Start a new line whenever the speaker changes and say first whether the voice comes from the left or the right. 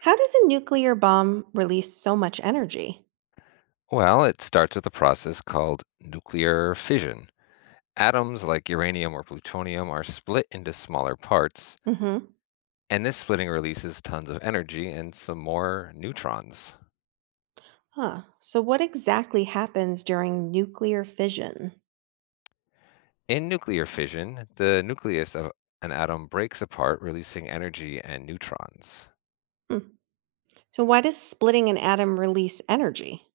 right: How does a nuclear bomb release so much energy?
left: Well, it starts with a process called nuclear fission. Atoms like uranium or plutonium are split into smaller parts,
right: Hmm.
left: and this splitting releases tons of energy and some more neutrons.
right: Huh. So, what exactly happens during nuclear fission?
left: In nuclear fission, the nucleus of an atom breaks apart, releasing energy and neutrons.
right: Hmm. So, why does splitting an atom release energy?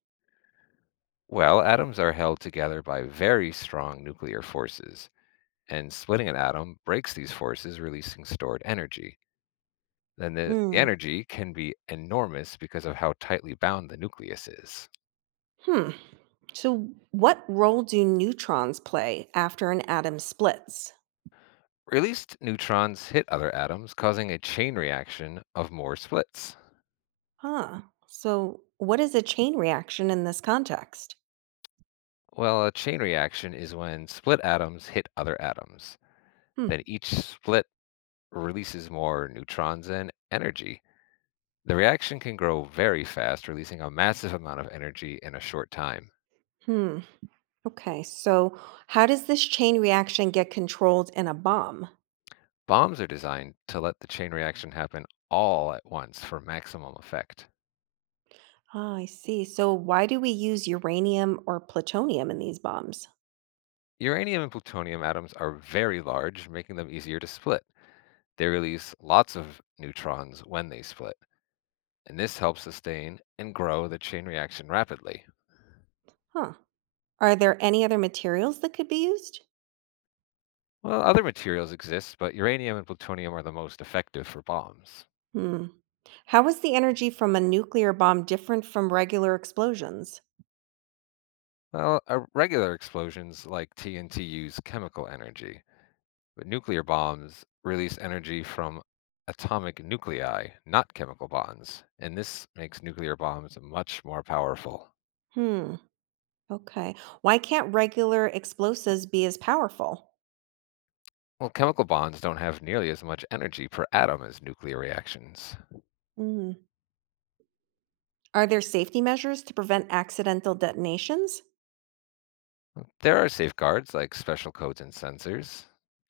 left: Well, atoms are held together by very strong nuclear forces, and splitting an atom breaks these forces, releasing stored energy. Then the
right: Hmm.
left: energy can be enormous because of how tightly bound the nucleus is.
right: Hmm. So, what role do neutrons play after an atom splits?
left: Released neutrons hit other atoms, causing a chain reaction of more splits.
right: Huh. So, what is a chain reaction in this context?
left: Well, a chain reaction is when split atoms hit other atoms. Then
right: Hmm.
left: each split releases more neutrons and energy. The reaction can grow very fast, releasing a massive amount of energy in a short time.
right: Hmm. Okay. So, how does this chain reaction get controlled in a bomb?
left: Bombs are designed to let the chain reaction happen all at once for maximum effect.
right: Ah, I see. So, why do we use uranium or plutonium in these bombs?
left: Uranium and plutonium atoms are very large, making them easier to split. They release lots of neutrons when they split, and this helps sustain and grow the chain reaction rapidly.
right: Huh. Are there any other materials that could be used?
left: Well, other materials exist, but uranium and plutonium are the most effective for bombs.
right: Hmm. How is the energy from a nuclear bomb different from regular explosions?
left: Well, regular explosions like TNT use chemical energy, but nuclear bombs release energy from atomic nuclei, not chemical bonds, and this makes nuclear bombs much more powerful.
right: Hmm. Okay. Why can't regular explosives be as powerful?
left: Well, chemical bonds don't have nearly as much energy per atom as nuclear reactions.
right: Hmm. Are there safety measures to prevent accidental detonations?
left: There are safeguards like special codes and sensors.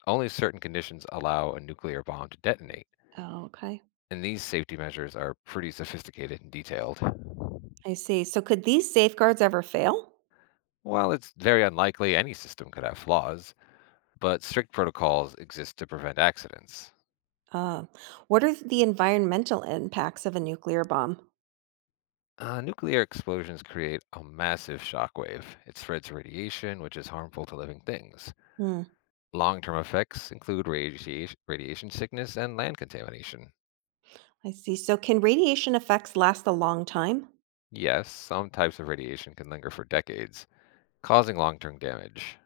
left: Only certain conditions allow a nuclear bomb to detonate,
right: Oh, okay.
left: and these safety measures are pretty sophisticated and detailed.
right: I see. So, could these safeguards ever fail?
left: While it's very unlikely any system could have flaws, but strict protocols exist to prevent accidents.
right: Uh, what are the environmental impacts of a nuclear bomb?
left: Nuclear explosions create a massive shockwave. It spreads radiation, which is harmful to living things.
right: Hmm.
left: Long-term effects include radiation, radiation sickness and land contamination.
right: I see. So, can radiation effects last a long time?
left: Yes, some types of radiation can linger for decades, causing long-term damage.